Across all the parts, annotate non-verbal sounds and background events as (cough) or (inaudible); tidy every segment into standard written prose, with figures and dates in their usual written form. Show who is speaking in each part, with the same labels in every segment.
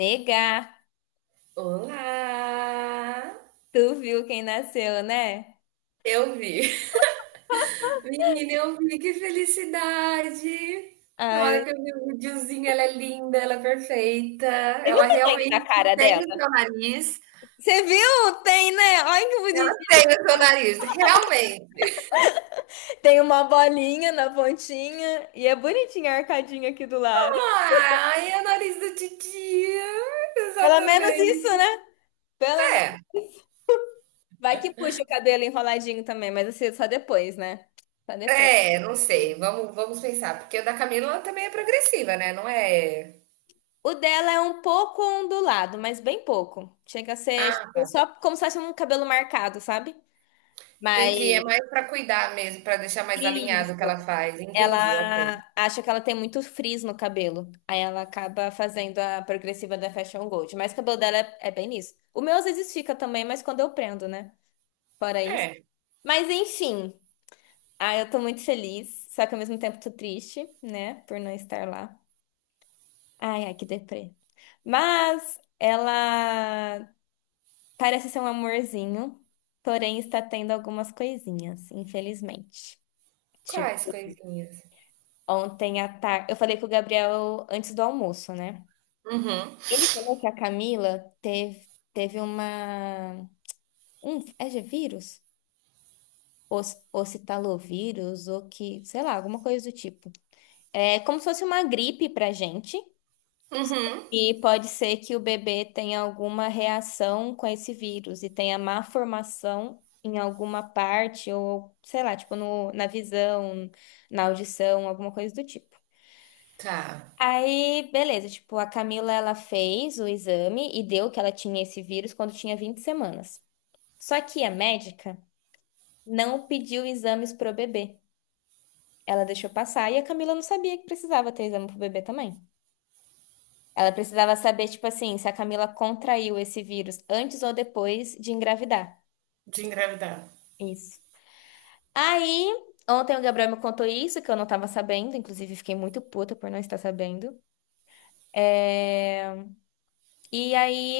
Speaker 1: Negar.
Speaker 2: Olá!
Speaker 1: Tu viu quem nasceu, né?
Speaker 2: Eu vi. Menina, eu vi, que felicidade!
Speaker 1: Ah,
Speaker 2: Na
Speaker 1: eu...
Speaker 2: hora que eu vi o videozinho, ela é linda, ela é perfeita.
Speaker 1: Você viu o
Speaker 2: Ela
Speaker 1: sangue na
Speaker 2: realmente
Speaker 1: cara
Speaker 2: tem o
Speaker 1: dela?
Speaker 2: seu nariz.
Speaker 1: Você viu? Tem, né? Olha que
Speaker 2: Tem
Speaker 1: bonitinho.
Speaker 2: o seu nariz, realmente.
Speaker 1: Tem uma bolinha na pontinha e é bonitinha a arcadinha aqui do lado.
Speaker 2: Ai, é o nariz do titia.
Speaker 1: Pelo menos isso,
Speaker 2: Exatamente.
Speaker 1: né? Pelo menos. Vai que puxa o cabelo enroladinho também, mas assim, só depois, né? Só depois.
Speaker 2: Não sei. Vamos pensar. Porque o da Camila ela também é progressiva, né? Não é.
Speaker 1: O dela é um pouco ondulado, mas bem pouco. Chega a ser
Speaker 2: Ah,
Speaker 1: tipo,
Speaker 2: tá.
Speaker 1: só como se fosse um cabelo marcado, sabe? Mas.
Speaker 2: Entendi. É mais pra cuidar mesmo, pra deixar mais alinhado
Speaker 1: Isso.
Speaker 2: o que ela faz. Entendi, ok.
Speaker 1: Ela acha que ela tem muito frizz no cabelo. Aí ela acaba fazendo a progressiva da Fashion Gold. Mas o cabelo dela é bem nisso. O meu às vezes fica também, mas quando eu prendo, né? Fora isso.
Speaker 2: É.
Speaker 1: Mas enfim. Ah, eu tô muito feliz. Só que ao mesmo tempo tô triste, né? Por não estar lá. Ai, ai, que deprê. Mas ela parece ser um amorzinho. Porém, está tendo algumas coisinhas, infelizmente.
Speaker 2: Quais
Speaker 1: Tipo,
Speaker 2: coisinhas?
Speaker 1: ontem à tarde. Eu falei com o Gabriel antes do almoço, né?
Speaker 2: Uhum,
Speaker 1: Ele falou que a Camila teve uma. Um, é de vírus? Ocitalovírus, ou que, sei lá, alguma coisa do tipo. É como se fosse uma gripe pra gente.
Speaker 2: uhum.
Speaker 1: E pode ser que o bebê tenha alguma reação com esse vírus e tenha má formação em alguma parte, ou sei lá, tipo no, na visão, na audição, alguma coisa do tipo.
Speaker 2: Tá.
Speaker 1: Aí, beleza, tipo, a Camila, ela fez o exame e deu que ela tinha esse vírus quando tinha 20 semanas. Só que a médica não pediu exames pro bebê. Ela deixou passar e a Camila não sabia que precisava ter exame pro bebê também. Ela precisava saber, tipo assim, se a Camila contraiu esse vírus antes ou depois de engravidar.
Speaker 2: De engravidar.
Speaker 1: Isso. Aí, ontem o Gabriel me contou isso, que eu não tava sabendo, inclusive fiquei muito puta por não estar sabendo. É, e aí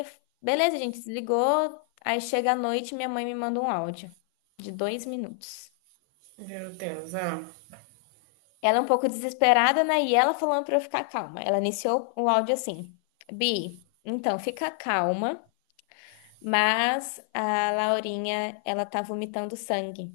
Speaker 1: ele. Beleza, a gente desligou. Aí chega a noite, minha mãe me manda um áudio de 2 minutos.
Speaker 2: Meu Deus, ah.
Speaker 1: Ela é um pouco desesperada, né? E ela falando pra eu ficar calma. Ela iniciou o áudio assim: Bi, então fica calma, mas a Laurinha, ela tá vomitando sangue.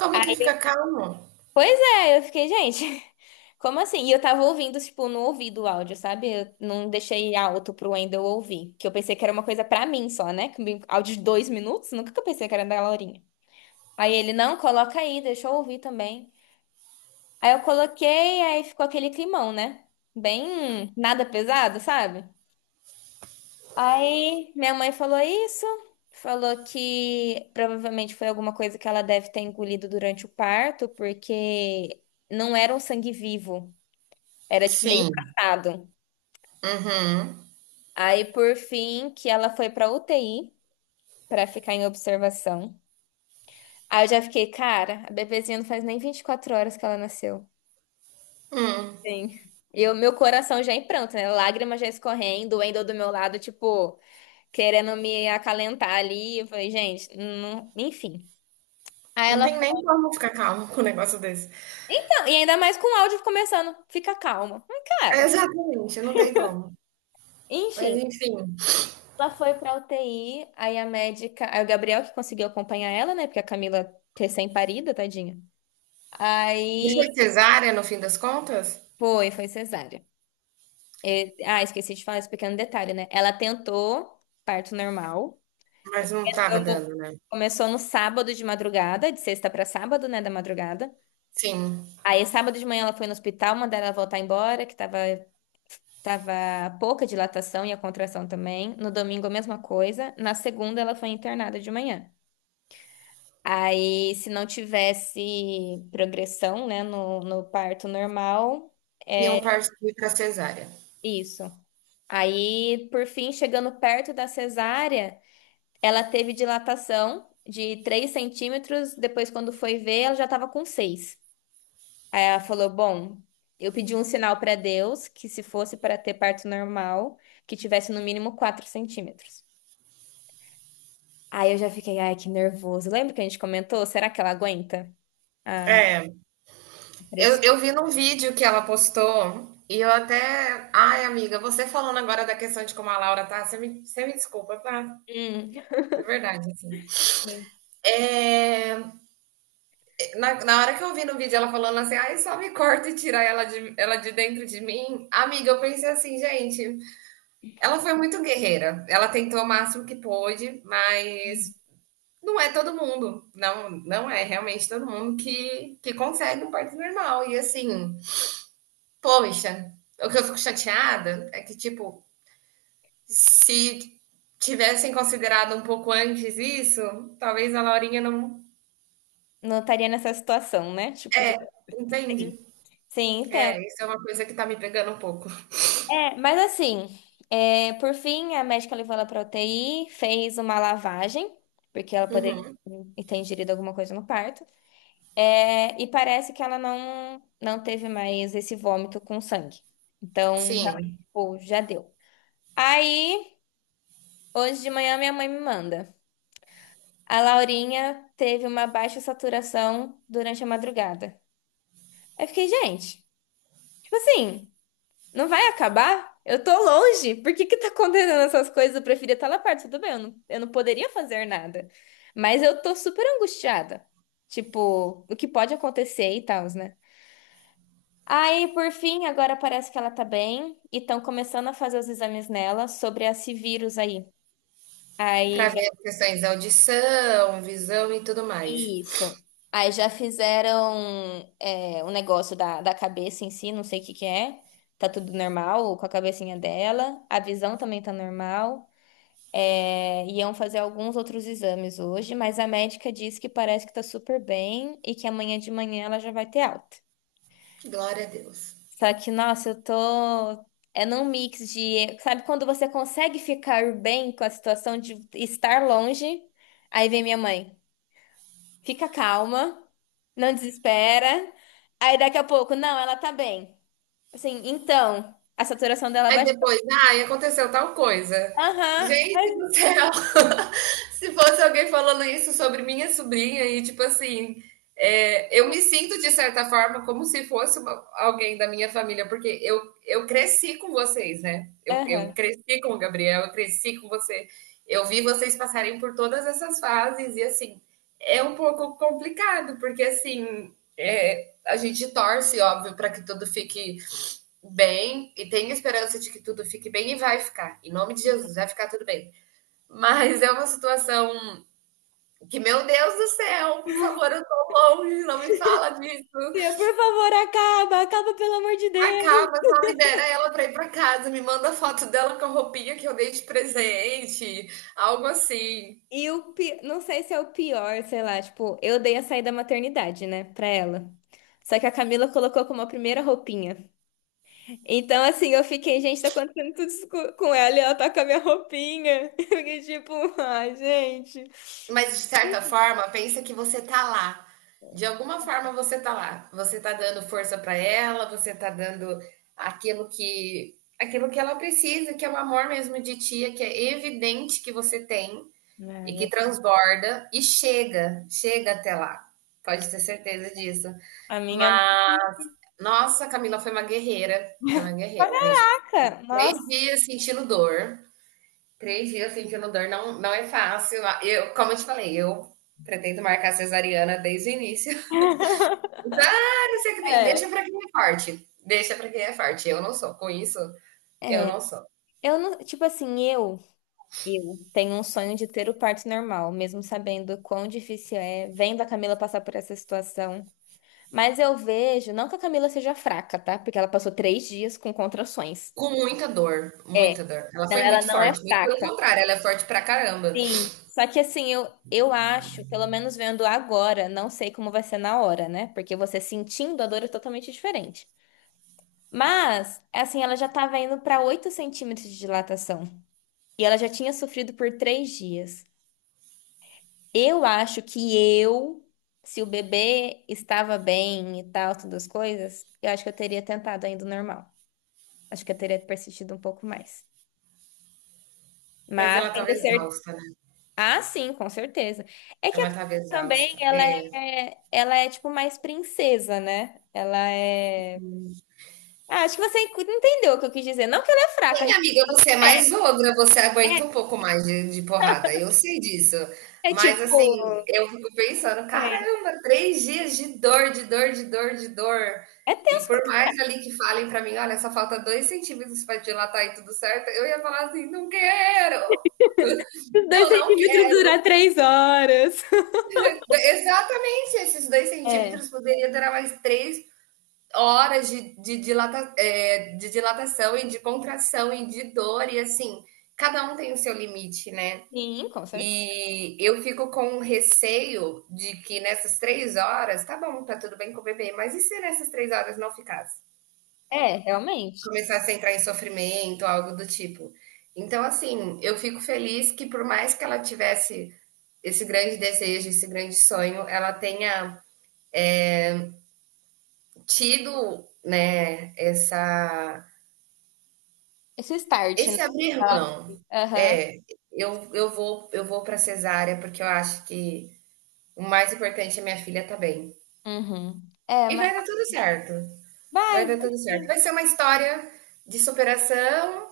Speaker 2: Como que fica calmo?
Speaker 1: Pois é, eu fiquei, gente, (laughs) como assim? E eu tava ouvindo, tipo, no ouvido o áudio, sabe? Eu não deixei alto pro Wendel ouvir, que eu pensei que era uma coisa pra mim só, né? Que um áudio de 2 minutos, nunca que eu pensei que era da Laurinha. Aí ele, não, coloca aí, deixa eu ouvir também. Aí eu coloquei, aí ficou aquele climão, né? Bem nada pesado, sabe? Aí minha mãe falou isso, falou que provavelmente foi alguma coisa que ela deve ter engolido durante o parto, porque não era um sangue vivo, era tipo meio
Speaker 2: Sim.
Speaker 1: passado.
Speaker 2: Uhum.
Speaker 1: Aí por fim que ela foi pra UTI pra ficar em observação. Aí eu já fiquei, cara, a bebezinha não faz nem 24 horas que ela nasceu.
Speaker 2: Hum.
Speaker 1: Sim. E o meu coração já em pranto, né? Lágrimas já escorrendo, o Wendel do meu lado, tipo, querendo me acalentar ali. Eu falei, gente, não... enfim. Aí
Speaker 2: Não
Speaker 1: ela
Speaker 2: tem nem
Speaker 1: foi.
Speaker 2: como ficar calmo com um negócio desse.
Speaker 1: Então, e ainda mais com o áudio começando, fica calma. Mas, cara,
Speaker 2: Exatamente, não tem como. Mas
Speaker 1: enfim.
Speaker 2: enfim.
Speaker 1: Ela foi pra UTI, aí a médica. Aí o Gabriel que conseguiu acompanhar ela, né? Porque a Camila recém-parida, tadinha.
Speaker 2: E
Speaker 1: Aí
Speaker 2: foi cesárea no fim das contas?
Speaker 1: foi, foi cesárea. E- ah, esqueci de falar esse pequeno detalhe, né? Ela tentou parto normal.
Speaker 2: Mas não estava
Speaker 1: Começou,
Speaker 2: dando, né?
Speaker 1: começou no sábado de madrugada, de sexta para sábado, né, da madrugada.
Speaker 2: Sim.
Speaker 1: Aí, sábado de manhã, ela foi no hospital, mandaram ela voltar embora, que tava pouca dilatação e a contração também. No domingo, a mesma coisa. Na segunda, ela foi internada de manhã. Aí, se não tivesse progressão, né, no parto normal,
Speaker 2: Iam
Speaker 1: é
Speaker 2: partir pra cesárea.
Speaker 1: isso. Aí, por fim, chegando perto da cesárea. Ela teve dilatação de 3 centímetros, depois, quando foi ver, ela já estava com seis. Aí ela falou: bom, eu pedi um sinal para Deus que, se fosse para ter parto normal, que tivesse no mínimo 4 centímetros. Aí eu já fiquei, ai, que nervoso. Lembra que a gente comentou? Será que ela aguenta a
Speaker 2: É. Eu,
Speaker 1: pressão?
Speaker 2: eu vi num vídeo que ela postou e eu até. Ai, amiga, você falando agora da questão de como a Laura tá, você me desculpa, tá?
Speaker 1: Hum,
Speaker 2: De verdade, assim. É, na hora que eu vi no vídeo ela falando assim, ai, só me corta e tira ela de dentro de mim, amiga, eu pensei assim, gente, ela foi muito guerreira. Ela tentou o máximo que pôde, mas não é todo mundo. Não, não é realmente todo mundo que consegue um parto normal. E assim, poxa, o que eu fico chateada é que, tipo, se tivessem considerado um pouco antes isso, talvez a Laurinha não
Speaker 1: não estaria nessa situação, né? Tipo, de...
Speaker 2: entende.
Speaker 1: Sim, sim.
Speaker 2: É, isso é uma coisa que tá me pegando um pouco.
Speaker 1: É, mas assim, é, por fim, a médica levou ela para UTI, fez uma lavagem, porque ela poderia
Speaker 2: Uhum.
Speaker 1: ter ingerido alguma coisa no parto. É, e parece que ela não, não teve mais esse vômito com sangue. Então,
Speaker 2: Sim,
Speaker 1: realmente, pô, já deu. Aí, hoje de manhã, minha mãe me manda. A Laurinha teve uma baixa saturação durante a madrugada. Aí eu fiquei, gente, tipo assim. Não vai acabar? Eu tô longe. Por que que tá acontecendo essas coisas? Eu preferia estar lá perto. Tudo bem, eu não poderia fazer nada. Mas eu tô super angustiada. Tipo, o que pode acontecer e tal, né? Aí, por fim, agora parece que ela tá bem e estão começando a fazer os exames nela sobre esse vírus aí. Aí
Speaker 2: pra
Speaker 1: já
Speaker 2: ver as questões da audição, visão e tudo
Speaker 1: é
Speaker 2: mais.
Speaker 1: isso. Aí já fizeram é, o negócio da cabeça em si, não sei o que que é. Tá tudo normal com a cabecinha dela. A visão também tá normal. É, iam fazer alguns outros exames hoje, mas a médica disse que parece que tá super bem e que amanhã de manhã ela já vai ter alta.
Speaker 2: Glória a Deus.
Speaker 1: Só que, nossa, eu tô. É num mix de. Sabe quando você consegue ficar bem com a situação de estar longe? Aí vem minha mãe. Fica calma, não desespera. Aí daqui a pouco, não, ela tá bem. Assim, então, a saturação dela
Speaker 2: Aí
Speaker 1: baixou.
Speaker 2: depois, ai, aconteceu tal coisa.
Speaker 1: Aham,
Speaker 2: Gente do céu! (laughs) Se fosse alguém falando isso sobre minha sobrinha e tipo assim, é, eu me sinto de certa forma como se fosse uma- alguém da minha família, porque eu cresci com vocês, né? Eu
Speaker 1: aham.
Speaker 2: cresci com o Gabriel, eu cresci com você. Eu vi vocês passarem por todas essas fases e assim, é um pouco complicado, porque assim, é, a gente torce, óbvio, para que tudo fique bem e tenho esperança de que tudo fique bem e vai ficar. Em nome de Jesus, vai ficar tudo bem. Mas é uma situação que, meu Deus do céu, por favor, eu tô longe, não me fala
Speaker 1: Tia,
Speaker 2: disso.
Speaker 1: por favor, acaba, acaba, pelo amor de Deus.
Speaker 2: Acaba, só libera ela pra ir pra casa, me manda foto dela com a roupinha que eu dei de presente, algo assim.
Speaker 1: Não sei se é o pior, sei lá, tipo, eu dei a saída maternidade, né, pra ela. Só que a Camila colocou como a primeira roupinha. Então, assim, eu fiquei, gente, tá acontecendo tudo isso com ela e ela tá com a minha roupinha. (laughs) Eu fiquei tipo, ai, gente.
Speaker 2: Mas de certa forma, pensa que você tá lá. De alguma forma você tá lá. Você tá dando força para ela, você tá dando aquilo que ela precisa, que é o amor mesmo de tia, que é evidente que você tem e que
Speaker 1: Ai,
Speaker 2: transborda e chega, chega até lá. Pode ter certeza disso.
Speaker 1: a minha mãe.
Speaker 2: Mas nossa, a Camila foi uma guerreira, gente.
Speaker 1: Caraca,
Speaker 2: Três
Speaker 1: nossa.
Speaker 2: dias sentindo dor, três dias sentindo dor não, não é fácil. Ah, eu, como eu te falei, eu pretendo marcar cesariana desde o início. (laughs) Então, ah, não sei o que tem.
Speaker 1: É.
Speaker 2: Deixa pra quem é forte. Deixa pra quem é forte. Eu não sou. Com isso, eu
Speaker 1: É,
Speaker 2: não sou.
Speaker 1: eu não, tipo assim, eu tenho um sonho de ter o parto normal, mesmo sabendo quão difícil é, vendo a Camila passar por essa situação. Mas eu vejo, não que a Camila seja fraca, tá? Porque ela passou 3 dias com contrações.
Speaker 2: Com muita dor,
Speaker 1: É,
Speaker 2: muita dor. Ela
Speaker 1: não,
Speaker 2: foi
Speaker 1: ela
Speaker 2: muito
Speaker 1: não é
Speaker 2: forte. Muito pelo
Speaker 1: fraca.
Speaker 2: contrário, ela é forte pra caramba.
Speaker 1: Sim. Só que assim, eu acho, pelo menos vendo agora, não sei como vai ser na hora, né? Porque você sentindo a dor é totalmente diferente. Mas, assim, ela já tava indo pra 8 centímetros de dilatação. E ela já tinha sofrido por 3 dias. Eu acho que eu, se o bebê estava bem e tal, todas as coisas, eu acho que eu teria tentado ainda o normal. Acho que eu teria persistido um pouco mais.
Speaker 2: Mas
Speaker 1: Mas
Speaker 2: ela tava
Speaker 1: tendo certeza.
Speaker 2: exausta, né?
Speaker 1: Ah, sim, com certeza. É que a
Speaker 2: Ela tava
Speaker 1: Camila também,
Speaker 2: exausta. É,
Speaker 1: ela é tipo mais princesa, né? Ela é. Ah, acho que você entendeu o que eu quis dizer. Não que ela é fraca,
Speaker 2: sim, amiga, você é
Speaker 1: realmente
Speaker 2: mais ogra, você aguenta um pouco mais de porrada, eu sei disso.
Speaker 1: é, é, é
Speaker 2: Mas assim,
Speaker 1: tipo.
Speaker 2: eu fico pensando,
Speaker 1: Sei.
Speaker 2: caramba, três dias de dor, de dor, de dor, de dor.
Speaker 1: É
Speaker 2: E
Speaker 1: tenso
Speaker 2: por
Speaker 1: pra
Speaker 2: mais ali que falem pra mim, olha, só falta dois centímetros pra dilatar e tudo certo, eu ia falar assim, não quero,
Speaker 1: caralho, dois
Speaker 2: eu não
Speaker 1: centímetros
Speaker 2: quero.
Speaker 1: durar 3 horas. (laughs)
Speaker 2: Exatamente, esses dois
Speaker 1: É,
Speaker 2: centímetros poderia durar mais três horas dilata, é, de dilatação e de contração e de dor, e assim, cada um tem o seu limite, né?
Speaker 1: sim, com certeza.
Speaker 2: E eu fico com receio de que nessas três horas, tá bom, tá tudo bem com o bebê, mas e se nessas três horas não ficasse?
Speaker 1: É, realmente.
Speaker 2: Começasse a entrar em sofrimento, algo do tipo. Então, assim, eu fico feliz que por mais que ela tivesse esse grande desejo, esse grande sonho, ela tenha tido, né, essa,
Speaker 1: Esse start, né?
Speaker 2: esse abrir
Speaker 1: Ela-
Speaker 2: mão.
Speaker 1: aham.
Speaker 2: É, eu vou para cesárea porque eu acho que o mais importante é minha filha tá bem.
Speaker 1: Uhum. É,
Speaker 2: E
Speaker 1: mas
Speaker 2: vai dar tudo certo. Vai
Speaker 1: vai,
Speaker 2: dar
Speaker 1: vai
Speaker 2: tudo certo.
Speaker 1: sim.
Speaker 2: Vai ser uma história de superação,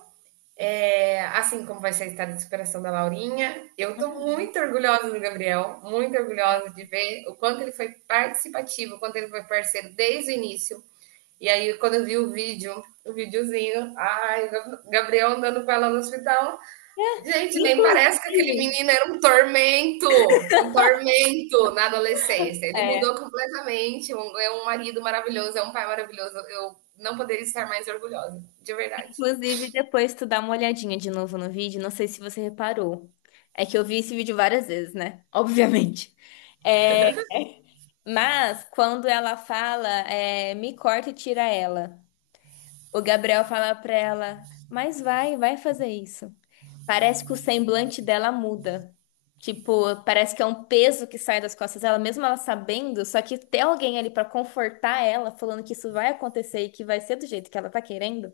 Speaker 2: é, assim como vai ser a história de superação da Laurinha. Eu estou
Speaker 1: Uhum.
Speaker 2: muito orgulhosa do Gabriel, muito orgulhosa de ver o quanto ele foi participativo, o quanto ele foi parceiro desde o início. E aí, quando eu vi o vídeo, o videozinho, ai, Gabriel andando com ela no hospital. Gente, nem parece que aquele
Speaker 1: Inclusive,
Speaker 2: menino era um tormento na adolescência. Ele
Speaker 1: é,
Speaker 2: mudou completamente, é um marido maravilhoso, é um pai maravilhoso. Eu não poderia estar mais orgulhosa, de verdade.
Speaker 1: inclusive depois tu dá uma olhadinha de novo no vídeo, não sei se você reparou. É que eu vi esse vídeo várias vezes, né? (laughs) Obviamente. É, mas quando ela fala, é, me corta e tira ela. O Gabriel fala pra ela, mas vai, vai fazer isso. Parece que o semblante dela muda. Tipo, parece que é um peso que sai das costas dela, mesmo ela sabendo, só que ter alguém ali pra confortar ela, falando que isso vai acontecer e que vai ser do jeito que ela tá querendo,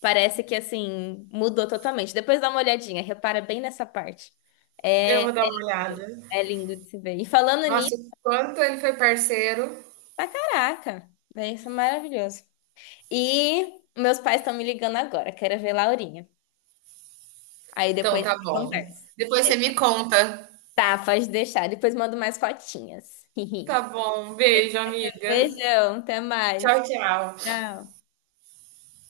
Speaker 1: parece que assim, mudou totalmente. Depois dá uma olhadinha, repara bem nessa parte.
Speaker 2: Eu
Speaker 1: É,
Speaker 2: vou dar uma olhada.
Speaker 1: é lindo de se ver. E falando nisso,
Speaker 2: Nossa, o quanto ele foi parceiro.
Speaker 1: tá caraca, né, isso é maravilhoso. E meus pais estão me ligando agora, quero ver Laurinha. Aí depois
Speaker 2: Então,
Speaker 1: a
Speaker 2: tá
Speaker 1: gente
Speaker 2: bom.
Speaker 1: conversa.
Speaker 2: Depois você me conta.
Speaker 1: Tá, pode deixar. Depois mando mais fotinhas. (laughs)
Speaker 2: Tá bom, beijo, amiga.
Speaker 1: Beijão, até mais.
Speaker 2: Tchau, tchau.
Speaker 1: Tchau.